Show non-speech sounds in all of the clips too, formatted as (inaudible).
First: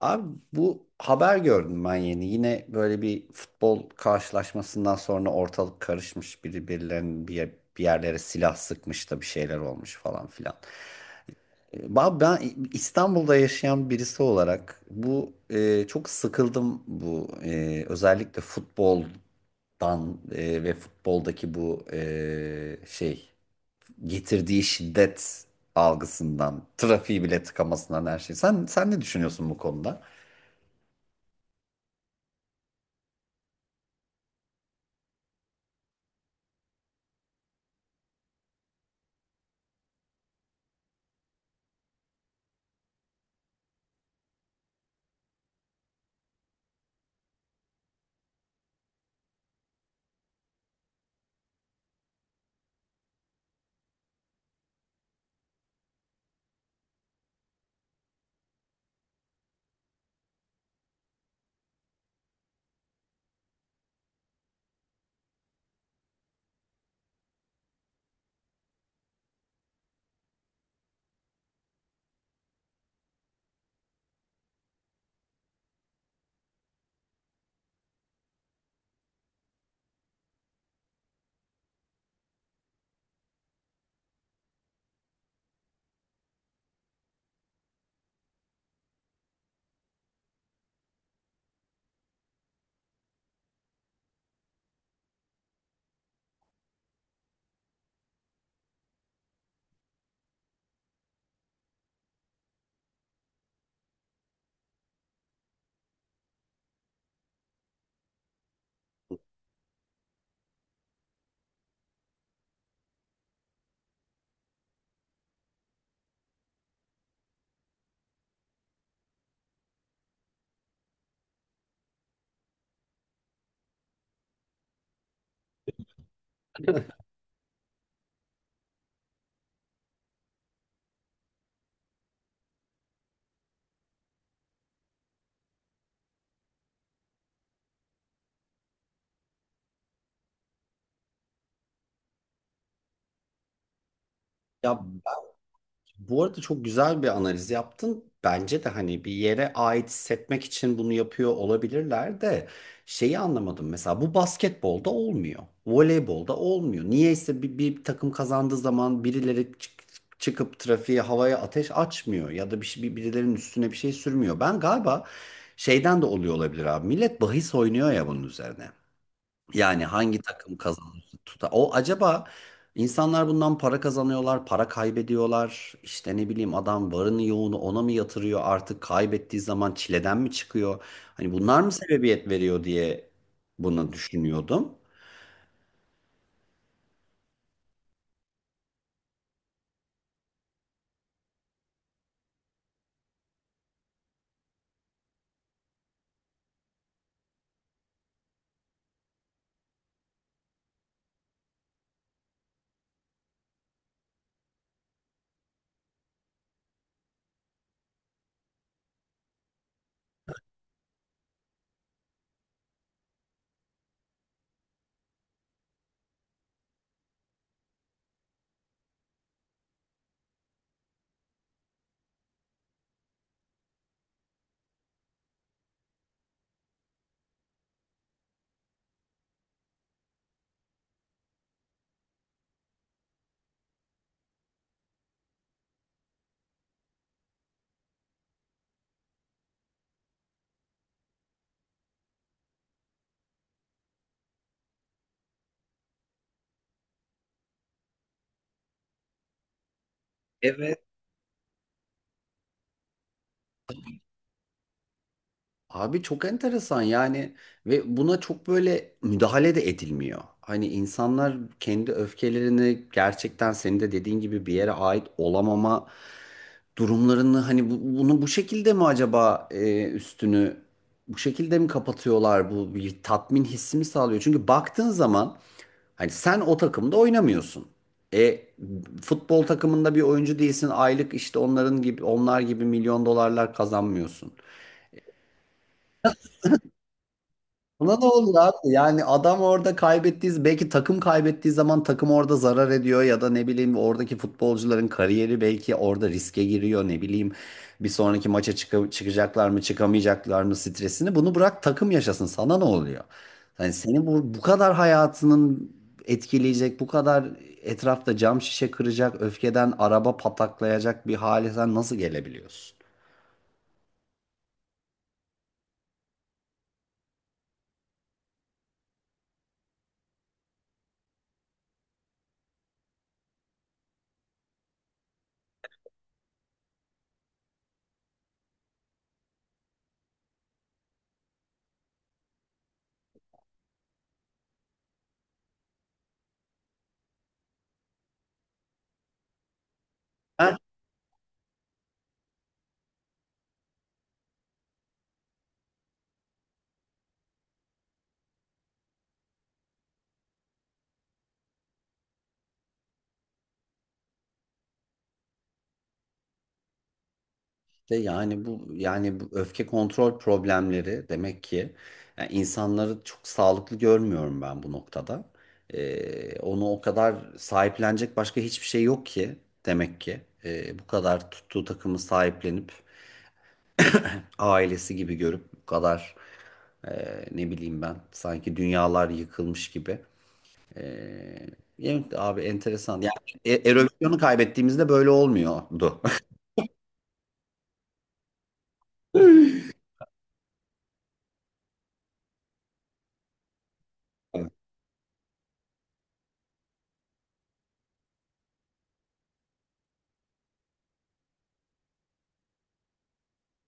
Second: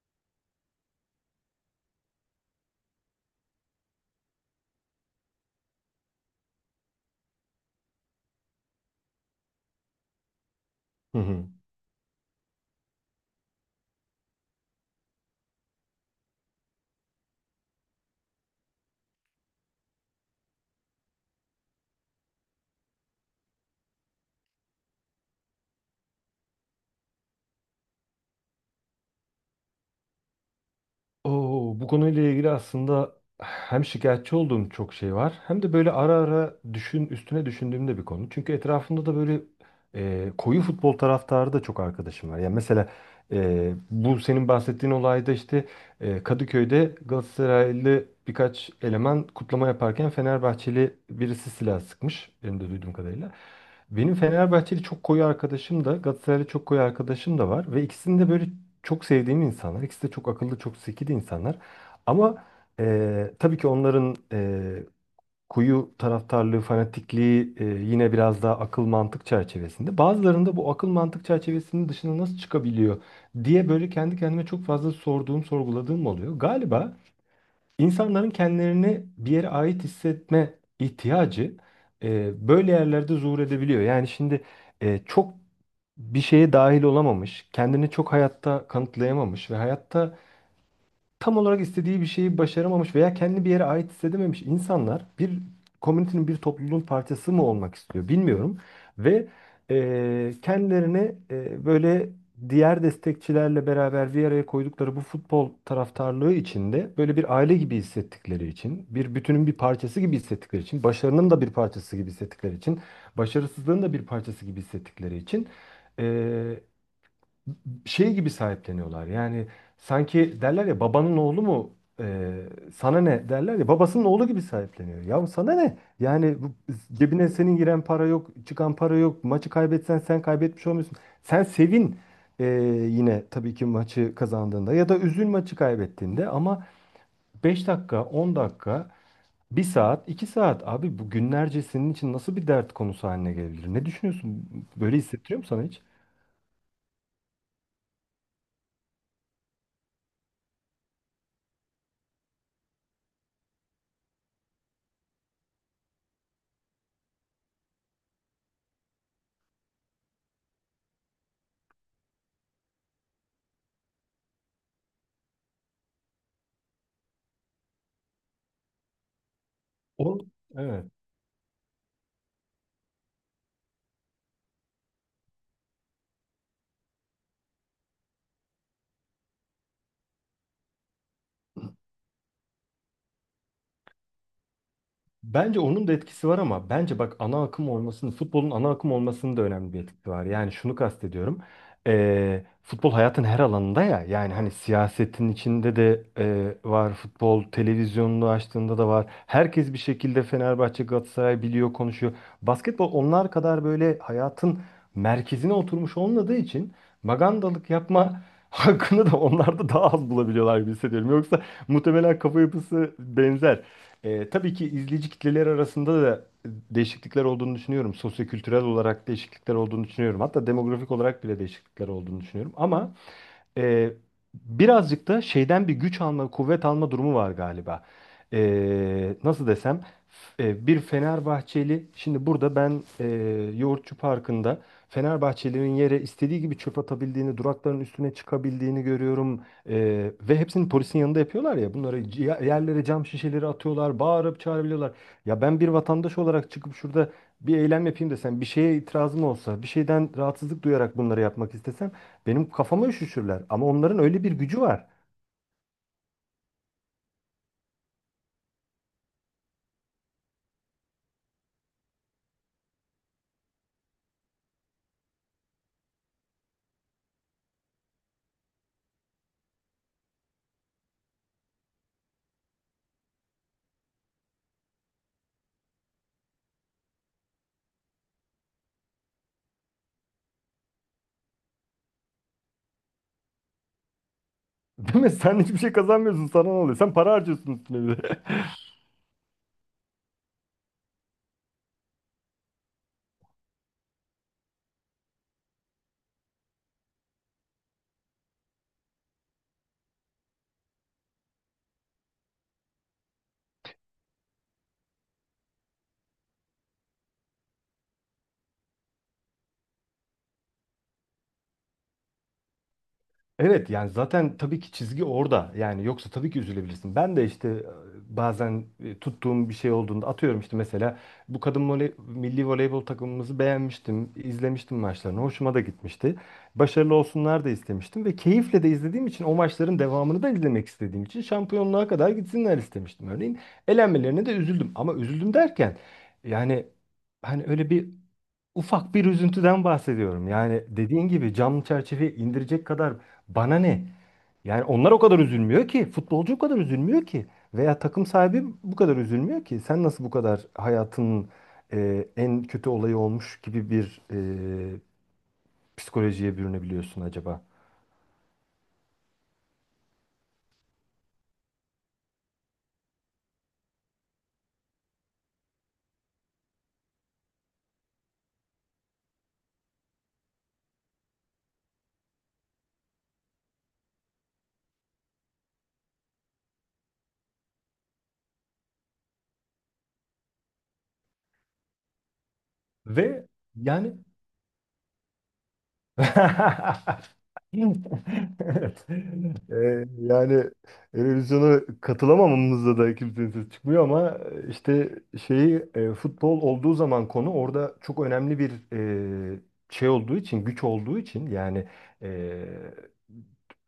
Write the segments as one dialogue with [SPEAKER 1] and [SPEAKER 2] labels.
[SPEAKER 1] Abi bu haber gördüm ben yeni. Yine böyle bir futbol karşılaşmasından sonra ortalık karışmış. Birbirlerinin bir yerlere silah sıkmış da bir şeyler olmuş falan filan.
[SPEAKER 2] Hı hı.
[SPEAKER 1] Ben İstanbul'da yaşayan birisi olarak çok sıkıldım özellikle futboldan ve futboldaki bu getirdiği şiddet algısından, trafiği bile tıkamasından her şey. Sen ne düşünüyorsun bu konuda?
[SPEAKER 2] Oo, bu konuyla ilgili aslında hem şikayetçi olduğum çok şey var hem de böyle ara ara düşün üstüne düşündüğüm de bir konu. Çünkü etrafımda da böyle koyu futbol taraftarı da çok arkadaşım var. Yani mesela bu senin bahsettiğin olayda işte Kadıköy'de Galatasaraylı birkaç eleman kutlama yaparken Fenerbahçeli birisi silah sıkmış. Benim de duyduğum kadarıyla. Benim Fenerbahçeli çok koyu arkadaşım da Galatasaraylı çok koyu arkadaşım da var ve ikisinin de böyle çok sevdiğim insanlar. İkisi de çok akıllı, çok zeki de insanlar. Ama tabii ki onların kuyu taraftarlığı, fanatikliği yine biraz daha akıl mantık çerçevesinde. Bazılarında bu akıl mantık çerçevesinin dışına nasıl çıkabiliyor diye böyle kendi kendime çok fazla sorduğum, sorguladığım oluyor. Galiba İnsanların kendilerini bir yere ait hissetme ihtiyacı böyle yerlerde zuhur edebiliyor. Yani şimdi çok bir şeye dahil olamamış, kendini çok hayatta kanıtlayamamış ve hayatta tam olarak istediği bir şeyi başaramamış veya kendi bir yere ait hissedememiş insanlar bir komünitenin, bir topluluğun parçası mı olmak istiyor bilmiyorum. Ve kendilerini böyle diğer destekçilerle beraber bir araya koydukları bu futbol taraftarlığı içinde böyle bir aile gibi hissettikleri için, bir bütünün bir parçası gibi hissettikleri için, başarının da bir parçası gibi hissettikleri için, başarısızlığın da bir parçası gibi hissettikleri için e, şey gibi sahipleniyorlar. Yani sanki derler ya babanın oğlu mu sana ne derler ya babasının oğlu gibi sahipleniyor. Ya sana ne? Yani bu, cebine senin giren para yok, çıkan para yok. Maçı kaybetsen sen kaybetmiş olmuyorsun. Sen sevin e, yine tabii ki maçı kazandığında ya da üzül maçı kaybettiğinde ama 5 dakika, 10 dakika, 1 saat, 2 saat abi bu günlerce senin için nasıl bir dert konusu haline gelebilir? Ne düşünüyorsun?
[SPEAKER 1] Ya,
[SPEAKER 2] Böyle hissettiriyor mu sana hiç?
[SPEAKER 1] bu arada çok güzel bir analiz yaptın. Bence de hani bir yere ait hissetmek için bunu yapıyor olabilirler de şeyi anlamadım. Mesela bu basketbolda olmuyor. Voleybolda olmuyor. Niyeyse bir takım kazandığı zaman birileri çıkıp trafiğe havaya ateş açmıyor ya da birilerinin üstüne bir şey sürmüyor. Ben galiba şeyden de oluyor olabilir abi. Millet bahis oynuyor ya bunun üzerine. Yani hangi
[SPEAKER 2] O,
[SPEAKER 1] takım
[SPEAKER 2] evet.
[SPEAKER 1] kazanır tutar. O acaba insanlar bundan para kazanıyorlar, para kaybediyorlar. İşte ne bileyim adam varını yoğunu ona mı yatırıyor artık kaybettiği zaman çileden mi çıkıyor? Hani bunlar mı sebebiyet veriyor diye bunu düşünüyordum.
[SPEAKER 2] Bence onun da etkisi var ama bence bak ana akım olmasının, futbolun ana akım olmasının da önemli bir etkisi var. Yani şunu kastediyorum. Futbol hayatın her alanında ya. Yani hani siyasetin içinde de var. Futbol televizyonunu açtığında da var. Herkes bir şekilde Fenerbahçe, Galatasaray biliyor, konuşuyor. Basketbol onlar kadar böyle hayatın merkezine oturmuş olmadığı için magandalık yapma (laughs) hakkını da onlar da daha az bulabiliyorlar gibi hissediyorum. Yoksa muhtemelen kafa yapısı benzer. Tabii ki izleyici kitleler arasında da değişiklikler olduğunu düşünüyorum. Sosyokültürel olarak değişiklikler olduğunu düşünüyorum. Hatta demografik olarak bile değişiklikler olduğunu düşünüyorum. Ama ee, birazcık da şeyden bir güç alma, kuvvet alma durumu var galiba. Nasıl desem, bir Fenerbahçeli, şimdi burada ben Yoğurtçu Parkı'nda Fenerbahçelilerin yere istediği gibi çöp atabildiğini, durakların üstüne çıkabildiğini görüyorum. Ve hepsini polisin yanında yapıyorlar ya, bunları yerlere cam şişeleri atıyorlar, bağırıp çağırabiliyorlar. Ya ben bir vatandaş olarak çıkıp şurada bir eylem yapayım desem, bir şeye itirazım olsa, bir şeyden rahatsızlık
[SPEAKER 1] Evet.
[SPEAKER 2] duyarak bunları yapmak istesem, benim kafama üşüşürler. Ama onların öyle bir gücü var.
[SPEAKER 1] Abi çok enteresan yani ve buna çok böyle müdahale de edilmiyor. Hani insanlar kendi öfkelerini gerçekten senin de dediğin gibi bir yere ait olamama durumlarını hani bunu bu şekilde mi acaba üstünü bu şekilde mi kapatıyorlar, bu bir tatmin hissi mi sağlıyor? Çünkü baktığın zaman hani sen o takımda oynamıyorsun. E, futbol takımında bir oyuncu değilsin. Aylık işte onlar gibi milyon dolarlar kazanmıyorsun.
[SPEAKER 2] (laughs) Değil mi? Sen hiçbir şey kazanmıyorsun. Sana ne oluyor? Sen para harcıyorsun üstüne
[SPEAKER 1] Buna
[SPEAKER 2] bir
[SPEAKER 1] ne
[SPEAKER 2] de. (laughs)
[SPEAKER 1] olur abi? Yani adam orada kaybettiği, belki takım kaybettiği zaman takım orada zarar ediyor ya da ne bileyim oradaki futbolcuların kariyeri belki orada riske giriyor ne bileyim. Bir sonraki maça çıkacaklar mı çıkamayacaklar mı stresini bunu bırak takım yaşasın sana ne oluyor? Yani seni bu kadar hayatının etkileyecek bu kadar etrafta cam şişe kıracak öfkeden araba pataklayacak bir hale sen nasıl gelebiliyorsun?
[SPEAKER 2] Evet, yani zaten tabii ki çizgi orada. Yani yoksa tabii ki üzülebilirsin. Ben de işte bazen tuttuğum bir şey olduğunda atıyorum işte mesela bu kadın milli voleybol takımımızı beğenmiştim, izlemiştim maçlarını. Hoşuma da gitmişti. Başarılı olsunlar da istemiştim ve keyifle de izlediğim için o maçların devamını da izlemek istediğim için şampiyonluğa kadar gitsinler istemiştim örneğin. Elenmelerine de üzüldüm ama üzüldüm derken yani hani öyle bir ufak bir üzüntüden bahsediyorum. Yani dediğin gibi cam çerçeveyi indirecek kadar bana ne? Yani onlar o kadar üzülmüyor ki. Futbolcu o kadar üzülmüyor ki. Veya takım sahibi bu kadar üzülmüyor ki. Sen nasıl bu kadar hayatının en kötü olayı olmuş gibi bir psikolojiye bürünebiliyorsun acaba?
[SPEAKER 1] De yani bu öfke kontrol problemleri demek ki, yani insanları çok sağlıklı görmüyorum ben bu noktada. Onu o kadar sahiplenecek başka hiçbir şey yok ki, demek ki bu kadar tuttuğu takımı sahiplenip ailesi gibi görüp bu kadar e, ne bileyim ben sanki dünyalar yıkılmış gibi. Ee, evet abi enteresan. Yani
[SPEAKER 2] Ve yani
[SPEAKER 1] erosyonu kaybettiğimizde böyle
[SPEAKER 2] (laughs)
[SPEAKER 1] olmuyordu. (laughs)
[SPEAKER 2] (laughs) Evet. Yani Eurovision'a katılamamamızda da kimsenin sesi çıkmıyor ama işte şeyi futbol olduğu zaman konu orada çok önemli bir e, şey olduğu için güç olduğu için yani e,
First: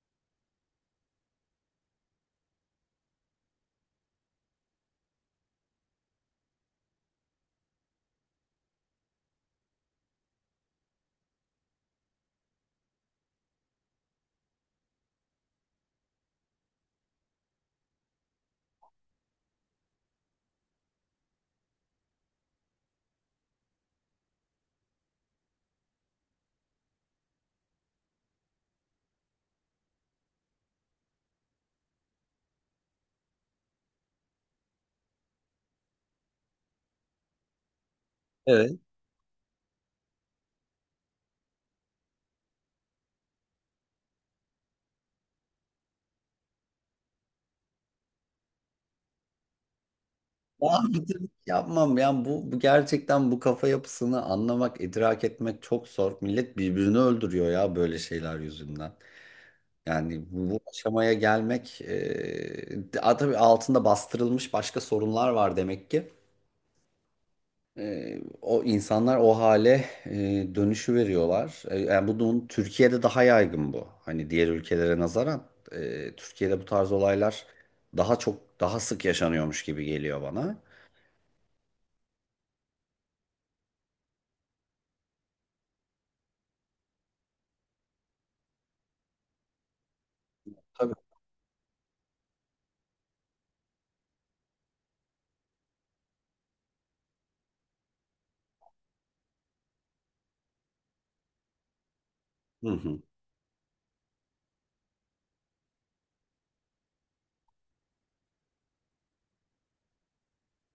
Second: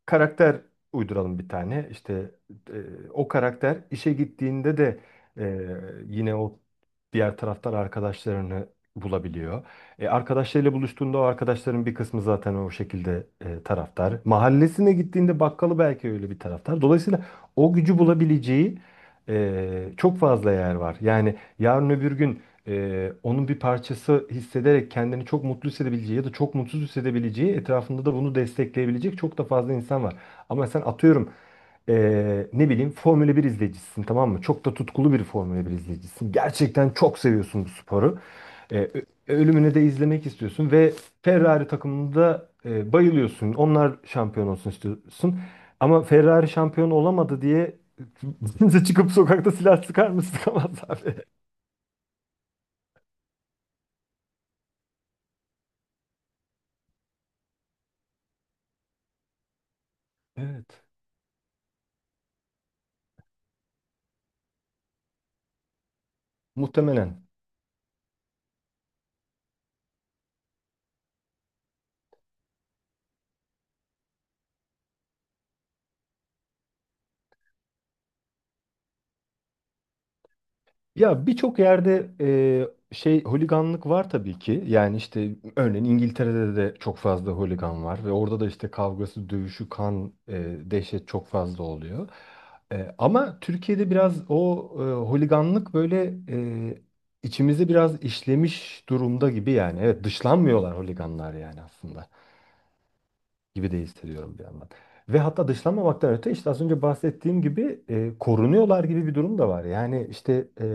[SPEAKER 2] karakter uyduralım bir tane işte o karakter işe gittiğinde de e, yine o diğer taraftar arkadaşlarını bulabiliyor. Arkadaşlarıyla buluştuğunda o arkadaşların bir kısmı zaten o şekilde taraftar. Mahallesine gittiğinde bakkalı belki öyle bir taraftar. Dolayısıyla o gücü bulabileceği e, çok fazla yer var. Yani yarın öbür gün onun bir parçası hissederek kendini çok mutlu hissedebileceği ya da çok mutsuz hissedebileceği etrafında da bunu destekleyebilecek çok da fazla insan var. Ama sen atıyorum ne bileyim Formula 1 izleyicisisin, tamam mı? Çok da tutkulu bir Formula 1 izleyicisisin. Gerçekten çok seviyorsun bu sporu. E,
[SPEAKER 1] Evet.
[SPEAKER 2] ölümünü de izlemek istiyorsun ve Ferrari takımında bayılıyorsun. Onlar şampiyon olsun istiyorsun. Ama Ferrari şampiyon olamadı diye (laughs) kimse çıkıp sokakta silah sıkar mı? Sıkamaz (laughs) abi.
[SPEAKER 1] Yaptım, yapmam. Yani bu gerçekten bu kafa yapısını anlamak, idrak etmek çok zor. Millet birbirini öldürüyor ya böyle şeyler yüzünden. Yani bu
[SPEAKER 2] Evet.
[SPEAKER 1] aşamaya gelmek tabii altında bastırılmış başka sorunlar var demek ki.
[SPEAKER 2] Muhtemelen.
[SPEAKER 1] E, o insanlar o hale dönüşü veriyorlar. E, yani bunun Türkiye'de daha yaygın bu. Hani diğer ülkelere nazaran, Türkiye'de bu tarz olaylar daha çok daha sık yaşanıyormuş gibi geliyor bana.
[SPEAKER 2] Ya birçok yerde şey holiganlık var tabii ki. Yani işte örneğin İngiltere'de de çok fazla holigan var ve orada da işte kavgası, dövüşü, kan,
[SPEAKER 1] Tabii.
[SPEAKER 2] dehşet çok fazla oluyor. Ama Türkiye'de biraz o holiganlık böyle e, içimize biraz işlemiş durumda gibi yani. Evet, dışlanmıyorlar holiganlar yani aslında
[SPEAKER 1] Hı hı.
[SPEAKER 2] gibi de hissediyorum bir yandan. Ve hatta dışlanmamaktan öte işte az önce bahsettiğim gibi korunuyorlar gibi bir durum da var. Yani işte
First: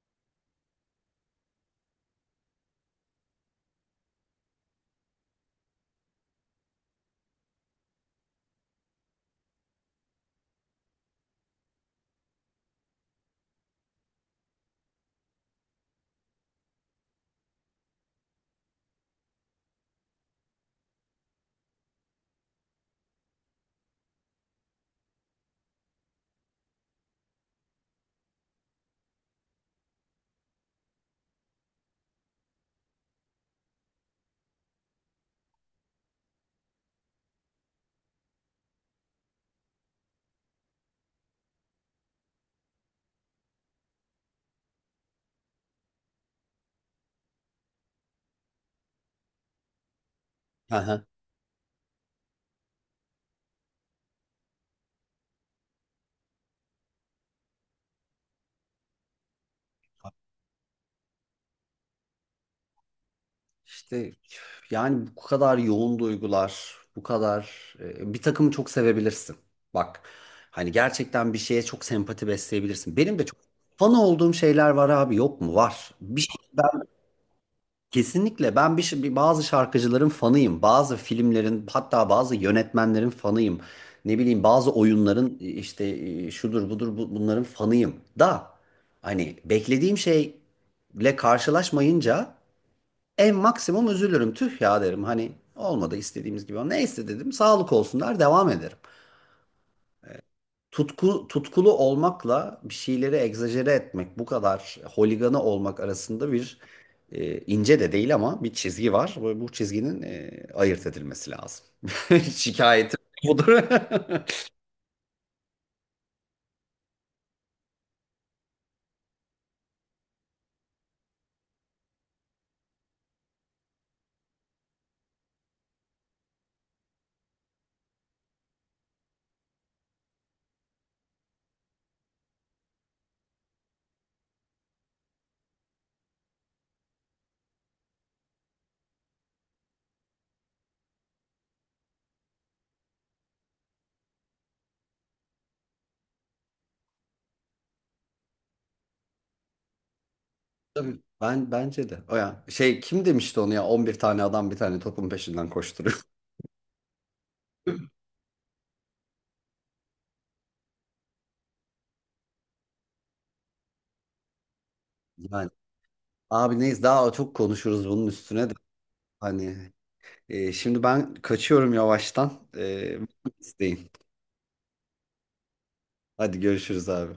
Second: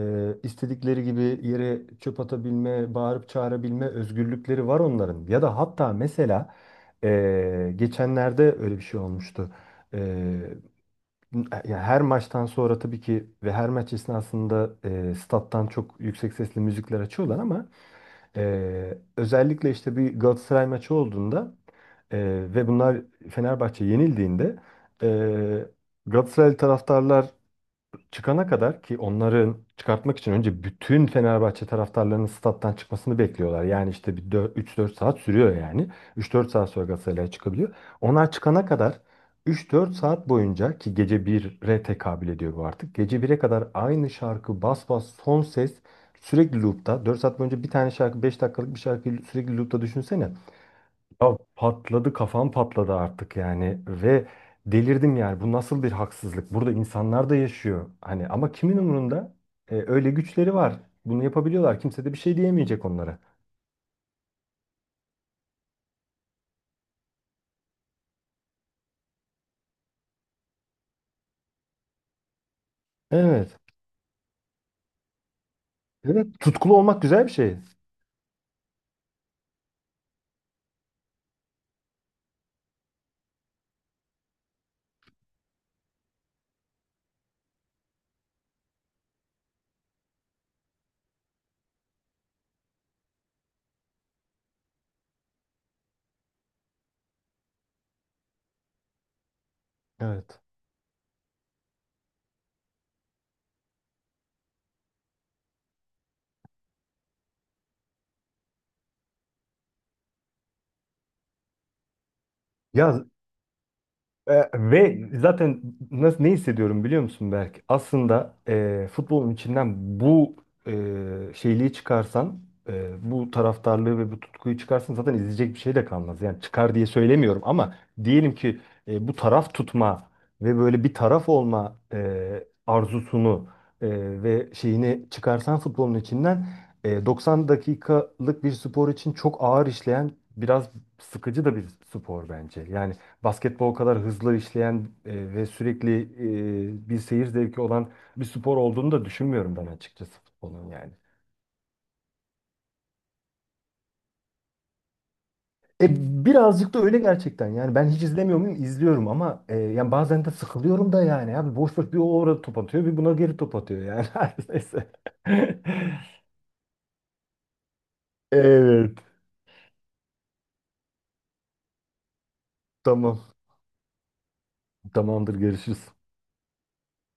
[SPEAKER 2] istedikleri gibi yere çöp atabilme, bağırıp çağırabilme özgürlükleri var onların. Ya da hatta mesela geçenlerde öyle bir şey olmuştu. E, ya her maçtan sonra tabii ki ve her maç esnasında stat'tan çok yüksek sesli müzikler açıyorlar ama özellikle işte bir Galatasaray maçı olduğunda e, ve bunlar Fenerbahçe yenildiğinde e, Galatasaray taraftarlar çıkana kadar ki onların çıkartmak için önce bütün Fenerbahçe taraftarlarının stat'tan çıkmasını bekliyorlar. Yani işte bir 3-4 saat sürüyor yani. 3-4 saat sonra Galatasaray'a çıkabiliyor. Onlar çıkana kadar 3-4 saat boyunca ki gece 1'e tekabül ediyor bu artık. Gece 1'e kadar aynı şarkı bas bas son ses sürekli loop'ta. 4 saat boyunca bir tane şarkı 5 dakikalık bir şarkıyı sürekli loop'ta düşünsene.
[SPEAKER 1] (laughs)
[SPEAKER 2] Ya patladı kafam, patladı artık yani ve delirdim yani, bu nasıl bir haksızlık, burada insanlar da yaşıyor hani, ama kimin umurunda? Öyle güçleri var, bunu yapabiliyorlar, kimse de bir şey diyemeyecek onlara.
[SPEAKER 1] İşte yani bu kadar yoğun duygular, bu kadar, bir takımı çok sevebilirsin. Bak, hani gerçekten bir şeye çok sempati besleyebilirsin. Benim de çok
[SPEAKER 2] Evet.
[SPEAKER 1] fan olduğum şeyler var abi, yok mu? Var. Bir
[SPEAKER 2] Evet,
[SPEAKER 1] şey
[SPEAKER 2] tutkulu
[SPEAKER 1] ben
[SPEAKER 2] olmak güzel bir şey.
[SPEAKER 1] kesinlikle ben bir, şey- bir bazı şarkıcıların fanıyım. Bazı filmlerin hatta bazı yönetmenlerin fanıyım. Ne bileyim bazı oyunların işte şudur budur bunların fanıyım. Da hani beklediğim şeyle karşılaşmayınca en maksimum üzülürüm. Tüh ya derim. Hani olmadı istediğimiz gibi. Neyse dedim. Sağlık olsun der devam ederim.
[SPEAKER 2] Evet.
[SPEAKER 1] Tutku, tutkulu olmakla bir şeyleri egzajere etmek, bu kadar holiganı olmak arasında bir ince de değil ama bir çizgi var. Bu çizginin ayırt edilmesi lazım. (laughs) Şikayetim
[SPEAKER 2] Ya,
[SPEAKER 1] budur.
[SPEAKER 2] ve zaten nasıl, ne hissediyorum biliyor musun Berk? Aslında futbolun içinden bu e, şeyliği çıkarsan, bu taraftarlığı ve bu tutkuyu çıkarsan zaten izleyecek bir şey de kalmaz. Yani çıkar diye söylemiyorum ama diyelim ki bu taraf tutma ve böyle bir taraf olma arzusunu e, ve şeyini çıkarsan futbolun içinden 90 dakikalık bir spor için çok ağır işleyen, biraz sıkıcı da bir spor bence. Yani basketbol kadar hızlı işleyen ve sürekli bir seyir zevki olan bir spor olduğunu da düşünmüyorum ben açıkçası futbolun
[SPEAKER 1] (laughs)
[SPEAKER 2] yani.
[SPEAKER 1] Tabii. Ben, bence de. O ya şey, kim demişti onu ya, 11 tane adam bir tane topun peşinden
[SPEAKER 2] E,
[SPEAKER 1] koşturuyor. (laughs)
[SPEAKER 2] birazcık da öyle gerçekten yani, ben hiç izlemiyor muyum? İzliyorum ama yani bazen de sıkılıyorum da yani, abi boş boş bir o orada top atıyor bir buna geri top atıyor yani. (laughs) Her neyse.
[SPEAKER 1] Yani
[SPEAKER 2] (laughs)
[SPEAKER 1] abi neyiz daha çok konuşuruz bunun üstüne de
[SPEAKER 2] Evet,
[SPEAKER 1] hani. Şimdi ben kaçıyorum yavaştan.
[SPEAKER 2] tamam,
[SPEAKER 1] İsteyin.
[SPEAKER 2] tamamdır, görüşürüz.
[SPEAKER 1] Hadi görüşürüz abi.